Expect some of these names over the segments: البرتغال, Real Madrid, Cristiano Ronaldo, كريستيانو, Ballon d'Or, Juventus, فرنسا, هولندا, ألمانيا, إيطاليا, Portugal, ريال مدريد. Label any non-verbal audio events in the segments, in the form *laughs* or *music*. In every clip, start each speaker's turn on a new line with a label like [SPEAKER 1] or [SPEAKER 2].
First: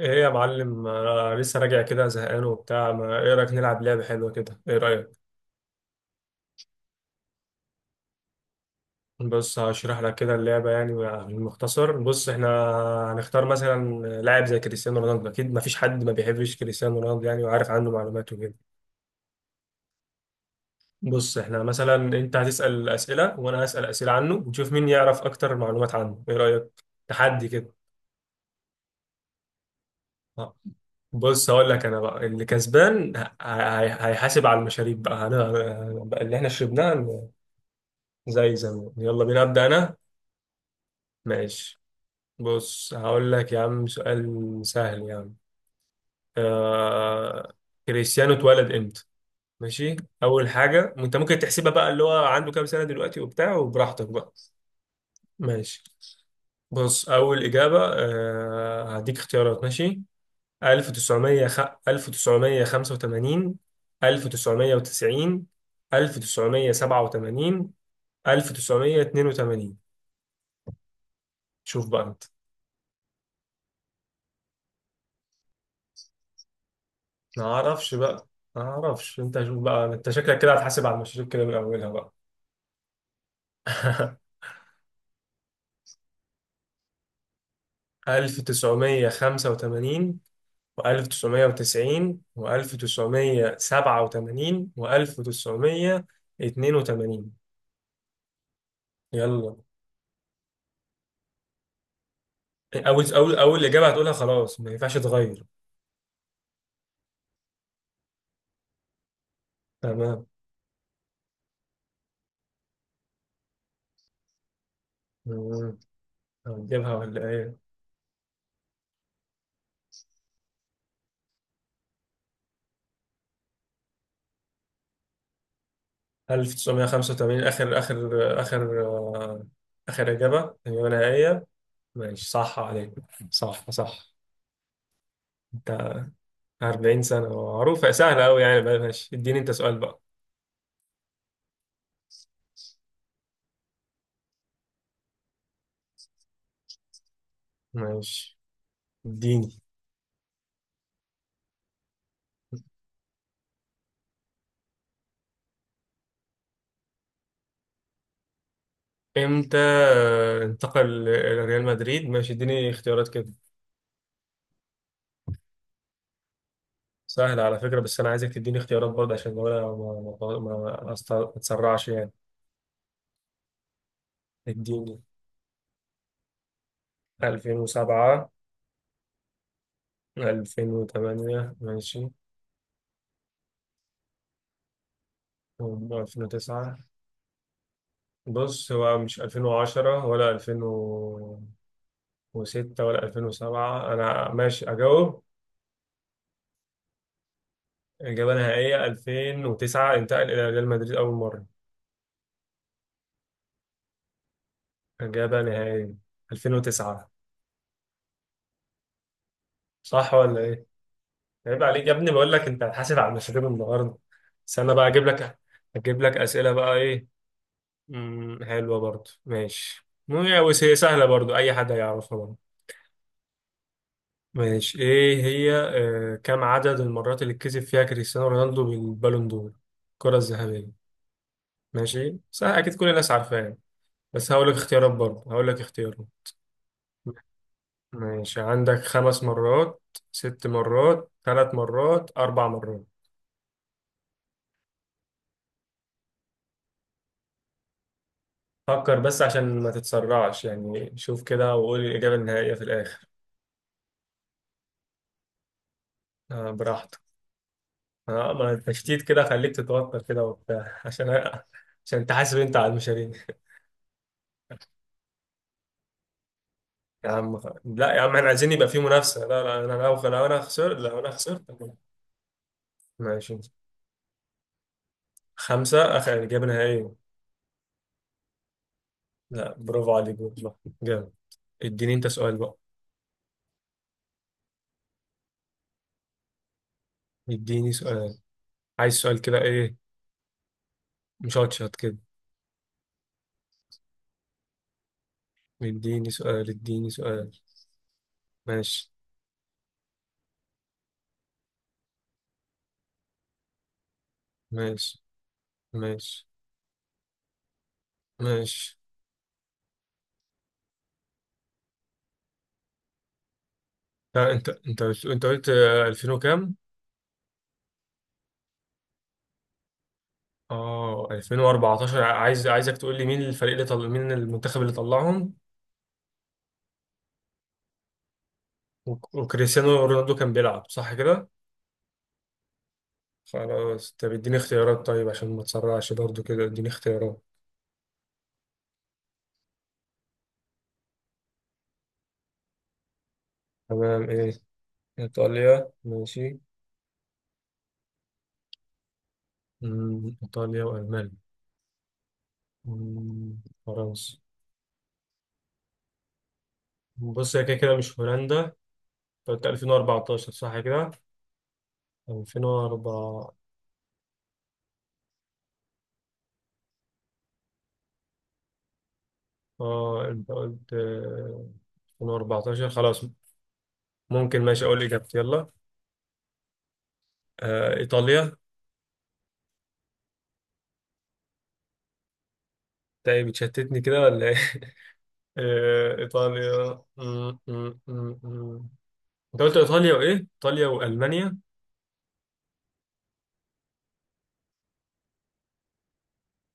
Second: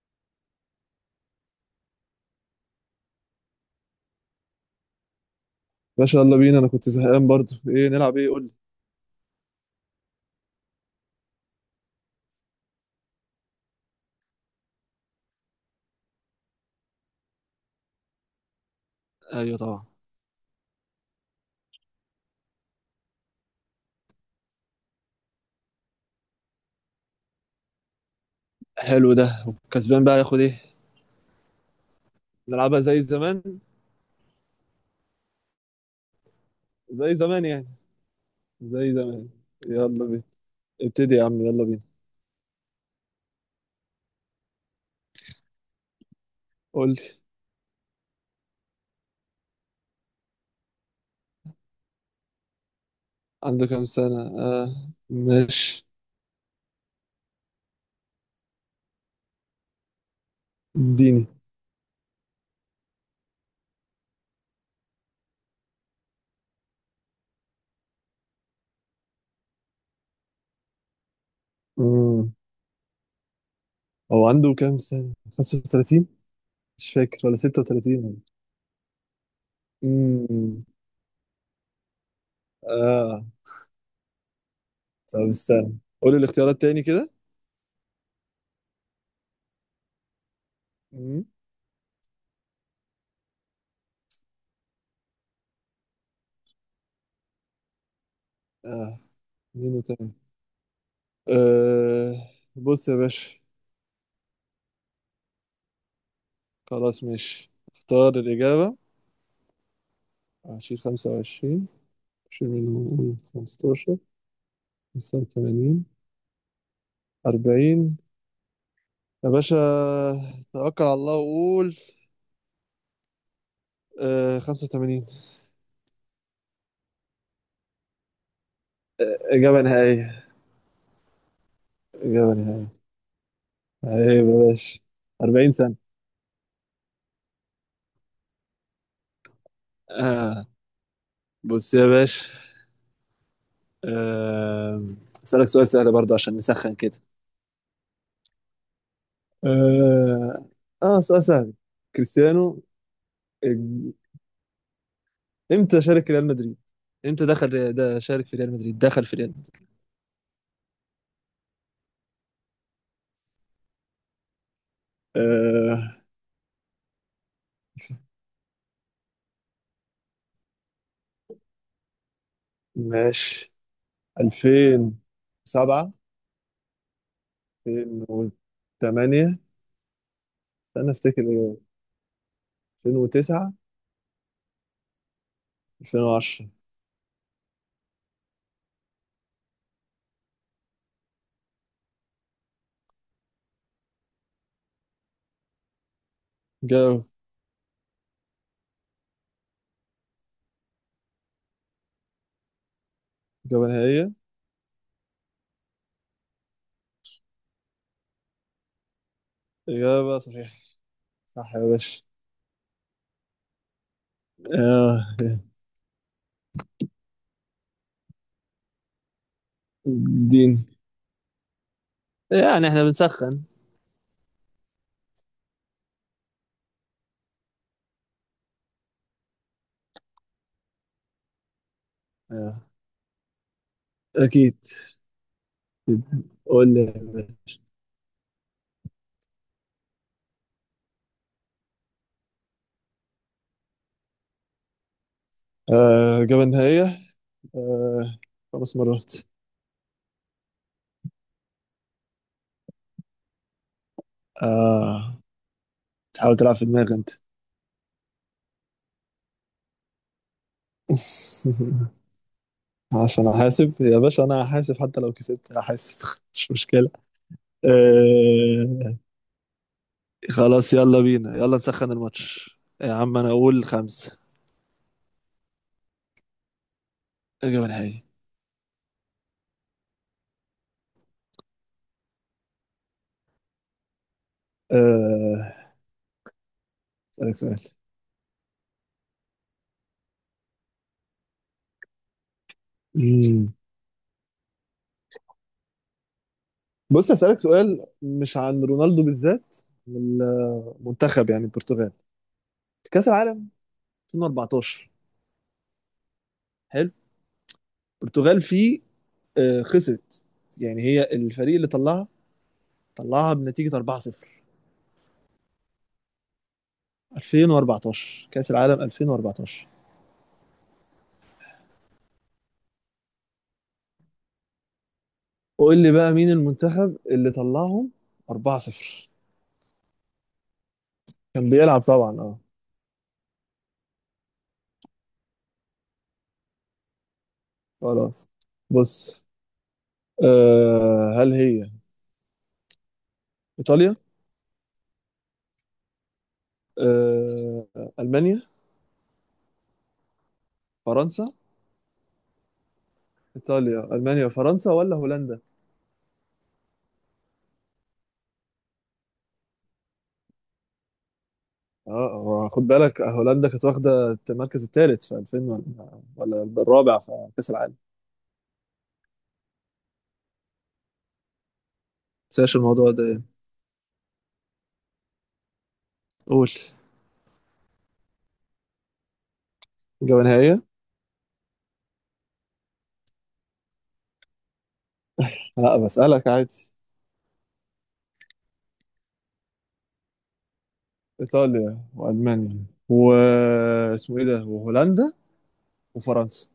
[SPEAKER 1] ايه يا معلم، انا لسه راجع كده زهقان وبتاع. ما ايه رايك نلعب لعبه حلوه كده؟ ايه رايك؟
[SPEAKER 2] باشا، يلا بينا. انا كنت زهقان برضو. ايه نلعب؟ ايه قول لي.
[SPEAKER 1] بص هشرح لك كده اللعبه، بالمختصر. بص احنا هنختار مثلا لاعب زي كريستيانو رونالدو. اكيد ما فيش حد ما بيحبش كريستيانو رونالدو، وعارف عنه معلومات وكده.
[SPEAKER 2] ايوه طبعا.
[SPEAKER 1] بص احنا مثلا انت هتسال اسئله وانا هسال اسئله عنه، ونشوف مين يعرف اكتر معلومات عنه. ايه رايك؟ تحدي كده.
[SPEAKER 2] حلو ده. كسبان بقى ياخد ايه؟
[SPEAKER 1] آه. بص هقول لك، انا بقى اللي
[SPEAKER 2] نلعبها زي
[SPEAKER 1] كسبان
[SPEAKER 2] زمان.
[SPEAKER 1] هيحاسب على المشاريب بقى، بقى اللي احنا
[SPEAKER 2] زي
[SPEAKER 1] شربناها.
[SPEAKER 2] زمان يعني.
[SPEAKER 1] زي زمان،
[SPEAKER 2] زي
[SPEAKER 1] يلا
[SPEAKER 2] زمان.
[SPEAKER 1] بينا، أبدأ أنا.
[SPEAKER 2] يلا بينا. ابتدي يا عم، يلا
[SPEAKER 1] ماشي،
[SPEAKER 2] بينا.
[SPEAKER 1] بص هقول لك يا عم سؤال سهل يا عم.
[SPEAKER 2] قول لي.
[SPEAKER 1] آه... كريستيانو اتولد امتى؟ ماشي. أول حاجة أنت ممكن تحسبها بقى، اللي هو عنده كام سنة دلوقتي وبتاع،
[SPEAKER 2] عنده كام
[SPEAKER 1] وبراحتك
[SPEAKER 2] سنة؟
[SPEAKER 1] بقى.
[SPEAKER 2] آه،
[SPEAKER 1] ماشي،
[SPEAKER 2] ماشي.
[SPEAKER 1] بص أول إجابة، هديك اختيارات، ماشي؟
[SPEAKER 2] اديني.
[SPEAKER 1] 1900 1985، 1990، 1987، 1982. شوف بقى أنت.
[SPEAKER 2] مم. هو عنده كام سنة 35؟ مش فاكر، ولا
[SPEAKER 1] ما اعرفش
[SPEAKER 2] 36 ولا
[SPEAKER 1] بقى، ما اعرفش. انت شوف بقى، انت شكلك كده
[SPEAKER 2] امم
[SPEAKER 1] هتحاسب على المشاريب كده من اولها بقى.
[SPEAKER 2] اه.
[SPEAKER 1] *laughs*
[SPEAKER 2] طب استنى قول لي الاختيارات تاني كده.
[SPEAKER 1] 1985
[SPEAKER 2] امم
[SPEAKER 1] و1990 و1987 و1982،
[SPEAKER 2] اه،
[SPEAKER 1] يلا.
[SPEAKER 2] اديني تاني. آه. بص يا
[SPEAKER 1] اول اول
[SPEAKER 2] باشا.
[SPEAKER 1] اول اجابه هتقولها خلاص، ما ينفعش تغير.
[SPEAKER 2] خلاص ماشي، اختار الإجابة.
[SPEAKER 1] تمام.
[SPEAKER 2] 20، 25، شيل منهم قول 15، خمسة
[SPEAKER 1] مم.
[SPEAKER 2] وتمانين
[SPEAKER 1] هنجيبها ولا ايه؟
[SPEAKER 2] 40. يا باشا، توكل على الله وقول. آه 85.
[SPEAKER 1] 1985 اخر.
[SPEAKER 2] إجابة
[SPEAKER 1] اخر
[SPEAKER 2] نهائية.
[SPEAKER 1] اجابه، اجابه نهائيه. ماشي،
[SPEAKER 2] إجابة
[SPEAKER 1] صح
[SPEAKER 2] نهائية.
[SPEAKER 1] عليك، صح صح.
[SPEAKER 2] عيب يا باشا. 40 سنة.
[SPEAKER 1] انت، 40 سنة معروفة سهلة أوي بقى. ماشي، اديني أنت سؤال بقى.
[SPEAKER 2] آه. بص يا باشا. آه. أسألك سؤال سهل برضه عشان نسخن كده.
[SPEAKER 1] ماشي، اديني.
[SPEAKER 2] آه. آه سؤال سهل. كريستيانو إج- إمتى شارك ريال مدريد؟ إمتى دخل ده شارك في ريال مدريد؟ دخل في ريال.
[SPEAKER 1] امتى انتقل لريال مدريد؟ ماشي، اديني اختيارات كده.
[SPEAKER 2] آه
[SPEAKER 1] سهلة على فكرة، بس أنا عايزك تديني اختيارات برضه، عشان لو أنا ما أتسرعش
[SPEAKER 2] ماشي،
[SPEAKER 1] اديني.
[SPEAKER 2] 2007،
[SPEAKER 1] 2007،
[SPEAKER 2] 2008، انا افتكر
[SPEAKER 1] 2008،
[SPEAKER 2] ايه؟
[SPEAKER 1] ماشي،
[SPEAKER 2] 2009، 2010.
[SPEAKER 1] 2009. بص، هو مش 2010 ولا 2006 ولا 2007. أنا ماشي أجاوب.
[SPEAKER 2] جاب
[SPEAKER 1] إجابة نهائية 2009، انتقل إلى ريال مدريد أول مرة.
[SPEAKER 2] إجابة نهائية.
[SPEAKER 1] إجابة نهائية 2009. صح
[SPEAKER 2] إجابة
[SPEAKER 1] ولا
[SPEAKER 2] صحيحة.
[SPEAKER 1] إيه؟
[SPEAKER 2] صح يا
[SPEAKER 1] عيب عليك يا
[SPEAKER 2] باشا.
[SPEAKER 1] ابني، بقول لك أنت هتحاسب على المشاريب النهاردة. بس أنا بقى
[SPEAKER 2] آه.
[SPEAKER 1] أجيب لك، أجيب لك أسئلة بقى. إيه؟ مم. حلوة برضه، ماشي.
[SPEAKER 2] دين،
[SPEAKER 1] بس هي سهلة برضه، أي حد هيعرفها برضه.
[SPEAKER 2] يعني احنا بنسخن.
[SPEAKER 1] ماشي، إيه هي، كم عدد المرات اللي كسب فيها كريستيانو رونالدو بالبالون دور؟ الكرة الذهبية. ماشي؟ سهل،
[SPEAKER 2] آه،
[SPEAKER 1] أكيد كل الناس عارفاها. بس هقول لك
[SPEAKER 2] أكيد.
[SPEAKER 1] اختيارات برضه، هقول لك اختيارات.
[SPEAKER 2] قول لي.
[SPEAKER 1] ماشي، عندك خمس مرات، ست مرات، ثلاث مرات، أربع مرات.
[SPEAKER 2] آه. إجابة نهائية. آه، خمس
[SPEAKER 1] فكر
[SPEAKER 2] مرات
[SPEAKER 1] بس عشان ما تتسرعش شوف كده وقول الإجابة النهائية في الآخر.
[SPEAKER 2] آه، تحاول
[SPEAKER 1] آه،
[SPEAKER 2] تلعب في دماغي
[SPEAKER 1] براحتك.
[SPEAKER 2] أنت. *laughs*
[SPEAKER 1] ما التشتيت كده، خليك تتوتر كده وبتاع *laughs* عشان عشان تحاسب أنت على المشاريع.
[SPEAKER 2] عشان أحاسب يا باشا، أنا هحاسب. حتى لو كسبت هحاسب، *laughs* مش مشكلة.
[SPEAKER 1] يا عم، لا يا عم، احنا عايزين يبقى في
[SPEAKER 2] آه،
[SPEAKER 1] منافسة. لا لا، أنا لو أنا
[SPEAKER 2] خلاص.
[SPEAKER 1] خسرت، لو
[SPEAKER 2] يلا
[SPEAKER 1] أنا
[SPEAKER 2] بينا،
[SPEAKER 1] خسرت.
[SPEAKER 2] يلا نسخن الماتش يا عم. انا
[SPEAKER 1] ماشي،
[SPEAKER 2] اقول خمسة.
[SPEAKER 1] خمسة، آخر إجابة نهائية.
[SPEAKER 2] اجابة نهائية.
[SPEAKER 1] لا، برافو عليك والله، جامد. اديني أنت سؤال بقى.
[SPEAKER 2] آه، اسألك سؤال.
[SPEAKER 1] اديني سؤال، عايز سؤال كده، إيه، مشطشط كده.
[SPEAKER 2] مم.
[SPEAKER 1] اديني سؤال، اديني
[SPEAKER 2] بص
[SPEAKER 1] سؤال.
[SPEAKER 2] اسألك سؤال مش عن
[SPEAKER 1] ماشي،
[SPEAKER 2] رونالدو بالذات. من المنتخب، يعني البرتغال، كأس العالم 2014.
[SPEAKER 1] ماشي، ماشي،
[SPEAKER 2] حلو. البرتغال
[SPEAKER 1] ماشي.
[SPEAKER 2] فيه آه، خسرت. يعني هي الفريق اللي طلعها، طلعها بنتيجة 4-0.
[SPEAKER 1] لا، انت قلت 2000 وكام؟
[SPEAKER 2] 2014، كأس العالم 2014.
[SPEAKER 1] اه، 2014. عايز، عايزك تقول لي مين الفريق اللي مين المنتخب اللي طلعهم.
[SPEAKER 2] قول لي بقى مين المنتخب اللي طلعهم 4-0؟
[SPEAKER 1] وكريستيانو رونالدو كان بيلعب صح كده؟
[SPEAKER 2] كان بيلعب طبعا، اه.
[SPEAKER 1] خلاص، طب اديني اختيارات طيب، عشان ما تسرعش برضو كده، اديني اختيارات.
[SPEAKER 2] خلاص. بص، أه هل هي إيطاليا؟
[SPEAKER 1] تمام، ايه، ايطاليا، ماشي.
[SPEAKER 2] أه، ألمانيا،
[SPEAKER 1] مم، ايطاليا والمانيا.
[SPEAKER 2] فرنسا.
[SPEAKER 1] مم،
[SPEAKER 2] إيطاليا،
[SPEAKER 1] فرنسا.
[SPEAKER 2] ألمانيا، فرنسا، ولا هولندا؟
[SPEAKER 1] بص، هي كده كده مش هولندا. انت قلت 2014 صح كده؟
[SPEAKER 2] اه، هو خد بالك،
[SPEAKER 1] 2004.
[SPEAKER 2] هولندا كانت واخدة المركز الثالث في 2000 ولا الرابع في كأس العالم.
[SPEAKER 1] اه، انت قلت
[SPEAKER 2] نساش
[SPEAKER 1] 2014،
[SPEAKER 2] الموضوع
[SPEAKER 1] خلاص.
[SPEAKER 2] ده.
[SPEAKER 1] ممكن، ماشي، اقول اجابتي يلا.
[SPEAKER 2] قول.
[SPEAKER 1] ايطاليا.
[SPEAKER 2] إجابة نهائية.
[SPEAKER 1] تاني بتشتتني كده ولا ايه؟ *laughs*
[SPEAKER 2] لا، بسألك عادي.
[SPEAKER 1] ايطاليا. م- م- م- م. انت قلت ايطاليا وايه؟ ايطاليا والمانيا.
[SPEAKER 2] إيطاليا وألمانيا واسمه إيه ده وهولندا وفرنسا.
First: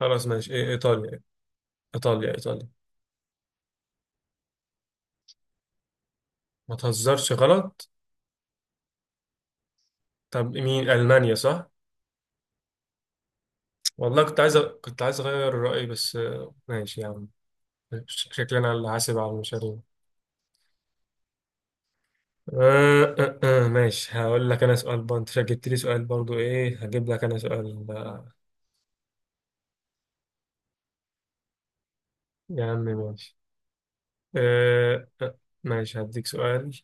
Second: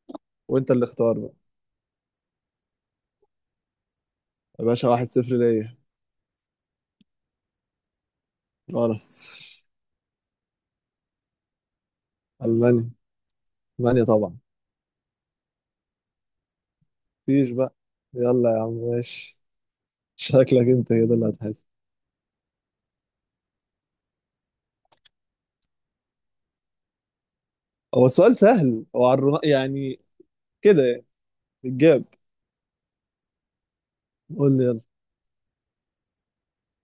[SPEAKER 1] خلاص، ماشي، إيه،
[SPEAKER 2] وأنت اللي اختار
[SPEAKER 1] ايطاليا.
[SPEAKER 2] بقى.
[SPEAKER 1] ايطاليا، ايطاليا.
[SPEAKER 2] يا باشا، 1-0 ليا.
[SPEAKER 1] ما تهزرش، غلط؟
[SPEAKER 2] غلط.
[SPEAKER 1] طب مين، المانيا صح؟
[SPEAKER 2] ألمانيا، ألمانيا
[SPEAKER 1] والله
[SPEAKER 2] طبعا.
[SPEAKER 1] كنت عايز كنت عايز اغير رايي، بس ماشي يا عم.
[SPEAKER 2] مفيش بقى. يلا يا
[SPEAKER 1] شكلنا
[SPEAKER 2] عم
[SPEAKER 1] اللي حاسب على
[SPEAKER 2] ماشي.
[SPEAKER 1] المشاريع.
[SPEAKER 2] *laughs* شكلك انت كده اللي هتحاسب.
[SPEAKER 1] ماشي، هقول لك انا سؤال برضه، انت جبت لي سؤال برضه، ايه، هجيب لك انا سؤال.
[SPEAKER 2] هو السؤال سهل، هو على يعني كده، يعني الجاب.
[SPEAKER 1] يا عم ماشي.
[SPEAKER 2] قول لي، يلا.
[SPEAKER 1] آه آه ماشي، هديك سؤال.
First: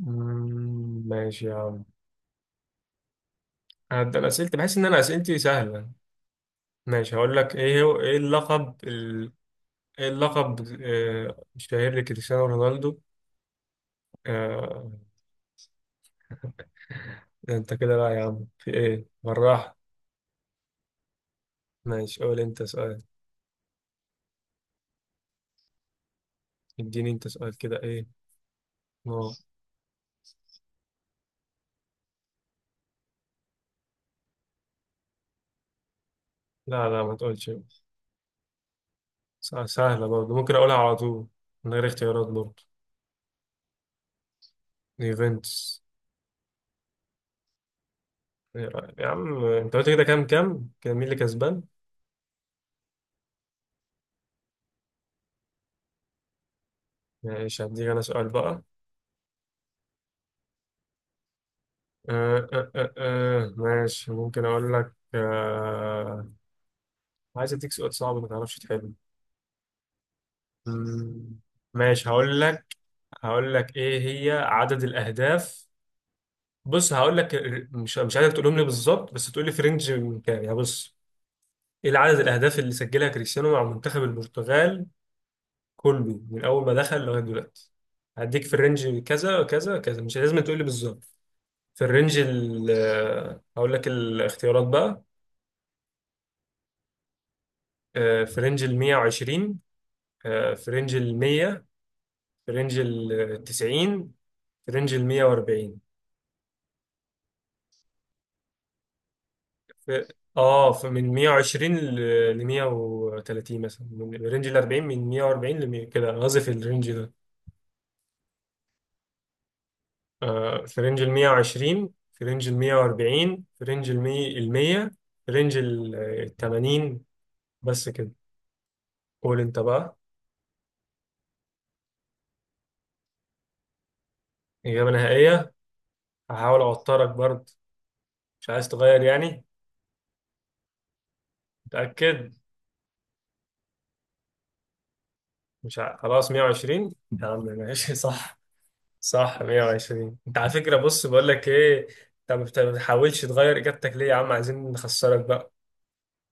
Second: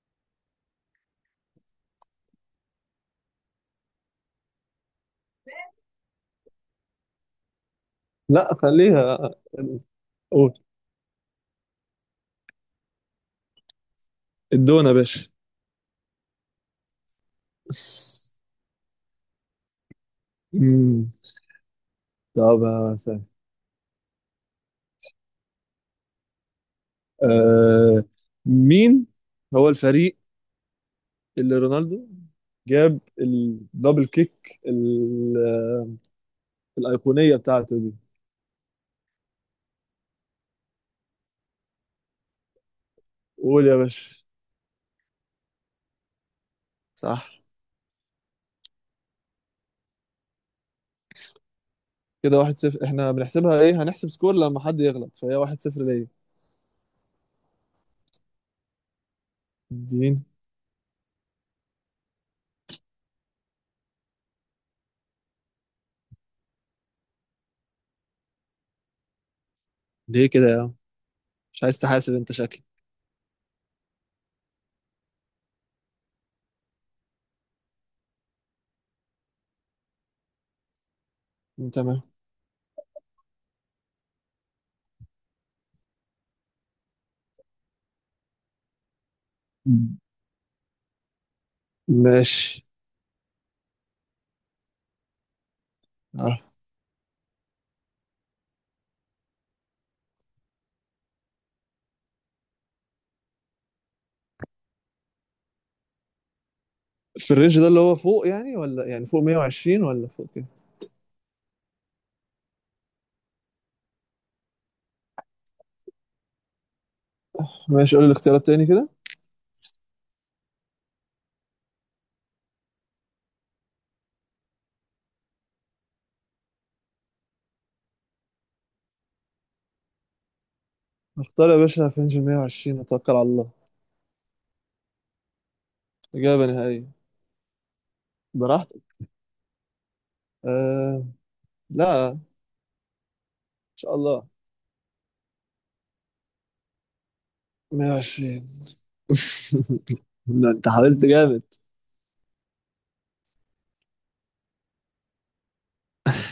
[SPEAKER 1] مم، ماشي يا عم. هبدأ اسئلتي، بحس ان انا اسئلتي سهلة. ماشي، هقول لك ايه هو، ايه
[SPEAKER 2] لا خليها.
[SPEAKER 1] ايه
[SPEAKER 2] قول.
[SPEAKER 1] اللقب الشهير لكريستيانو رونالدو؟
[SPEAKER 2] الدونة
[SPEAKER 1] آه.
[SPEAKER 2] يا باشا.
[SPEAKER 1] انت كده بقى يا عم، في ايه، بالراحة.
[SPEAKER 2] مم.
[SPEAKER 1] ماشي، قول
[SPEAKER 2] طب
[SPEAKER 1] انت
[SPEAKER 2] يا
[SPEAKER 1] سؤال.
[SPEAKER 2] سهل.
[SPEAKER 1] اديني انت سؤال كده،
[SPEAKER 2] آه،
[SPEAKER 1] ايه؟
[SPEAKER 2] مين
[SPEAKER 1] اه،
[SPEAKER 2] هو الفريق اللي رونالدو جاب الدبل كيك
[SPEAKER 1] لا لا، ما
[SPEAKER 2] الأيقونية
[SPEAKER 1] تقولش.
[SPEAKER 2] بتاعته دي؟
[SPEAKER 1] سهلة برضه، ممكن أقولها على طول من غير اختيارات برضه.
[SPEAKER 2] قول يا باشا.
[SPEAKER 1] يوفنتوس.
[SPEAKER 2] صح.
[SPEAKER 1] إيه رأيك؟ يا عم أنت قلت كده، كام كام؟ كان مين اللي كسبان؟
[SPEAKER 2] كده 1-0. احنا بنحسبها ايه؟ هنحسب سكور لما حد يغلط، فهي 1-0 ليا.
[SPEAKER 1] ماشي، هديك أنا سؤال بقى.
[SPEAKER 2] اديني.
[SPEAKER 1] ماشي، ممكن أقول لك آه. عايز أديك سؤال صعب ما تعرفش تحله.
[SPEAKER 2] ليه كده يا عم؟
[SPEAKER 1] مم.
[SPEAKER 2] مش عايز
[SPEAKER 1] ماشي،
[SPEAKER 2] تحاسب انت،
[SPEAKER 1] هقول
[SPEAKER 2] شكلك.
[SPEAKER 1] لك، هقول لك إيه هي عدد الأهداف. بص هقول لك مش، عايزك تقولهم لي بالظبط، بس تقول لي في رينج من كام، يعني بص، إيه
[SPEAKER 2] تمام.
[SPEAKER 1] عدد الأهداف اللي سجلها كريستيانو مع منتخب البرتغال كله، من اول ما دخل لغايه دلوقتي؟ هديك في الرينج، كذا كذا كذا، مش لازم تقول لي بالظبط، في الرينج
[SPEAKER 2] ماشي.
[SPEAKER 1] ال، هقول لك الاختيارات بقى.
[SPEAKER 2] آه.
[SPEAKER 1] في رينج ال 120، في رينج ال 100، في رينج ال 90، في رينج ال 140.
[SPEAKER 2] في الرينج ده اللي هو فوق يعني، ولا يعني فوق 120
[SPEAKER 1] في،
[SPEAKER 2] ولا فوق كده؟
[SPEAKER 1] اه، في من 120 ل 130 مثلا، من رينج ال 40، من 140 ل 100، كده أنا قصدي في الرينج ده.
[SPEAKER 2] ماشي، قول لي الاختيارات تاني كده.
[SPEAKER 1] في رينج ال 120، في رينج ال 140، في رينج ال 100، ال 100، في رينج ال 80، بس كده. قول انت بقى.
[SPEAKER 2] اختار يا باشا في رينج 120، وتوكل على الله.
[SPEAKER 1] إجابة نهائية؟
[SPEAKER 2] إجابة
[SPEAKER 1] هحاول
[SPEAKER 2] نهائية.
[SPEAKER 1] أوترك برضه. مش عايز
[SPEAKER 2] براحتك.
[SPEAKER 1] تغير يعني؟
[SPEAKER 2] آه. لا، إن
[SPEAKER 1] متأكد؟
[SPEAKER 2] شاء الله.
[SPEAKER 1] مش ع... خلاص، 120. يا عم ماشي، *laughs* صح؟
[SPEAKER 2] 120.
[SPEAKER 1] صح،
[SPEAKER 2] *laughs*
[SPEAKER 1] 120. انت على
[SPEAKER 2] لا، انت
[SPEAKER 1] فكرة،
[SPEAKER 2] حاولت
[SPEAKER 1] بص بقول
[SPEAKER 2] جامد.
[SPEAKER 1] لك
[SPEAKER 2] *laughs*
[SPEAKER 1] ايه، انت ما بتحاولش تغير إجابتك ليه يا عم؟ عايزين نخسرك بقى.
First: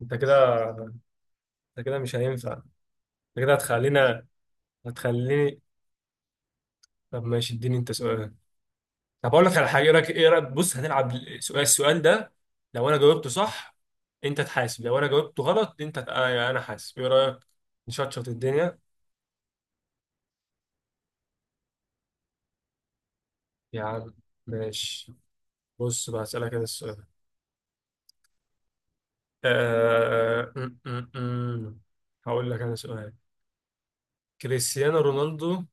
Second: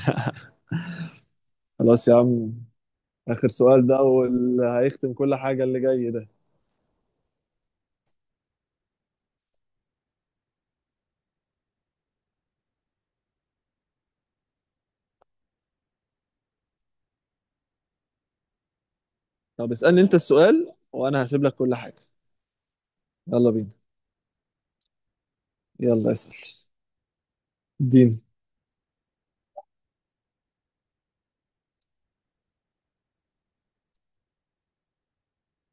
[SPEAKER 1] انت كده، انت كده
[SPEAKER 2] خلاص يا
[SPEAKER 1] مش هينفع.
[SPEAKER 2] عم.
[SPEAKER 1] انت
[SPEAKER 2] آخر
[SPEAKER 1] كده
[SPEAKER 2] سؤال ده،
[SPEAKER 1] هتخلينا،
[SPEAKER 2] واللي هيختم كل
[SPEAKER 1] هتخليني.
[SPEAKER 2] حاجة اللي جاي ده.
[SPEAKER 1] طب ماشي، اديني انت سؤال. طب اقول لك على حاجه، ايه رايك؟ ايه رايك، بص هنلعب السؤال، السؤال ده لو انا جاوبته صح، انت تحاسب، لو انا جاوبته غلط، انت يعني انا حاسب. ايه رايك، نشطشط الدنيا؟
[SPEAKER 2] طب اسألني انت السؤال، وانا هسيب لك كل حاجة. يلا بينا.
[SPEAKER 1] يا عم ماشي. بص
[SPEAKER 2] يلا
[SPEAKER 1] بقى، اسالك انا
[SPEAKER 2] اسأل.
[SPEAKER 1] السؤال.
[SPEAKER 2] دين.
[SPEAKER 1] آه... م- م- م. هقول لك انا سؤال. كريستيانو رونالدو،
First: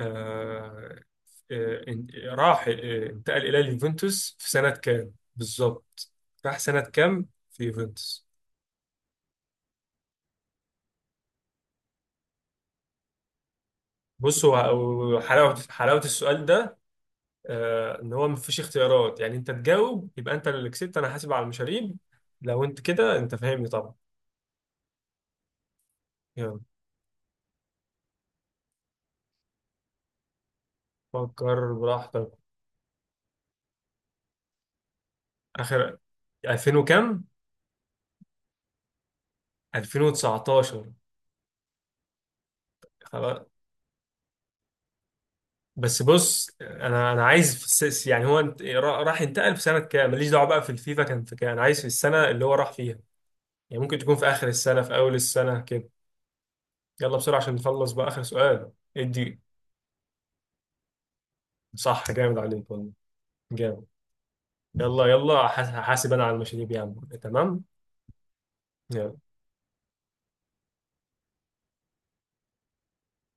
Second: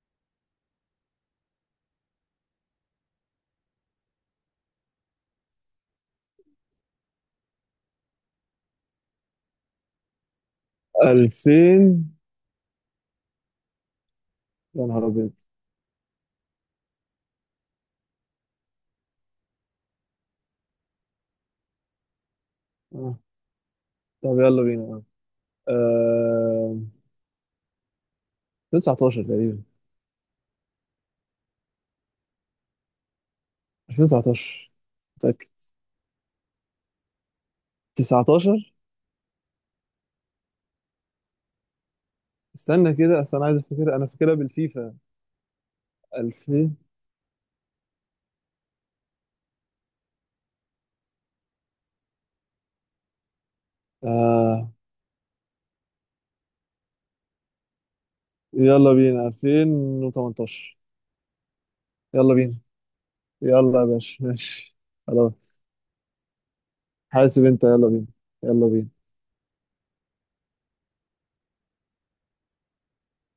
[SPEAKER 1] آه... آه... إن- راح آه، انتقل الى اليوفنتوس في سنه كام بالظبط؟ راح سنه كام في يوفنتوس؟
[SPEAKER 2] 2000.
[SPEAKER 1] بص،
[SPEAKER 2] يا نهار
[SPEAKER 1] هو
[SPEAKER 2] أبيض.
[SPEAKER 1] حلاوه، حلاوه السؤال ده، ان هو مفيش اختيارات، يعني انت تجاوب يبقى انت اللي كسبت، انا حاسب على المشاريب لو انت كده.
[SPEAKER 2] آه.
[SPEAKER 1] انت فاهمني طبعا.
[SPEAKER 2] طب يلا بينا.
[SPEAKER 1] يلا.
[SPEAKER 2] آه. 2019 تقريبا.
[SPEAKER 1] فكر براحتك.
[SPEAKER 2] 2019. متأكد.
[SPEAKER 1] اخر، 2000 وكام؟
[SPEAKER 2] 19.
[SPEAKER 1] 2019.
[SPEAKER 2] استنى كده، أصل
[SPEAKER 1] خلاص.
[SPEAKER 2] أنا عايز أفتكر، أنا فاكرها بالفيفا.
[SPEAKER 1] بس بص،
[SPEAKER 2] 2000.
[SPEAKER 1] انا عايز في السيس، يعني هو راح ينتقل في سنه كام. ماليش دعوه بقى في الفيفا كان في كام، انا عايز في السنه اللي هو راح فيها، يعني ممكن تكون في اخر
[SPEAKER 2] آه.
[SPEAKER 1] السنه، في اول السنه كده. يلا بسرعه عشان نخلص بقى، اخر سؤال.
[SPEAKER 2] يلا بينا
[SPEAKER 1] ادي.
[SPEAKER 2] 2018.
[SPEAKER 1] صح،
[SPEAKER 2] يلا
[SPEAKER 1] جامد
[SPEAKER 2] بينا.
[SPEAKER 1] عليك والله،
[SPEAKER 2] يلا
[SPEAKER 1] جامد.
[SPEAKER 2] يا باشا ماشي.
[SPEAKER 1] يلا يلا،
[SPEAKER 2] خلاص.
[SPEAKER 1] حاسب انا على المشاريب يا عم.
[SPEAKER 2] حاسب
[SPEAKER 1] تمام،
[SPEAKER 2] أنت يلا بينا. يلا بينا.
[SPEAKER 1] يلا.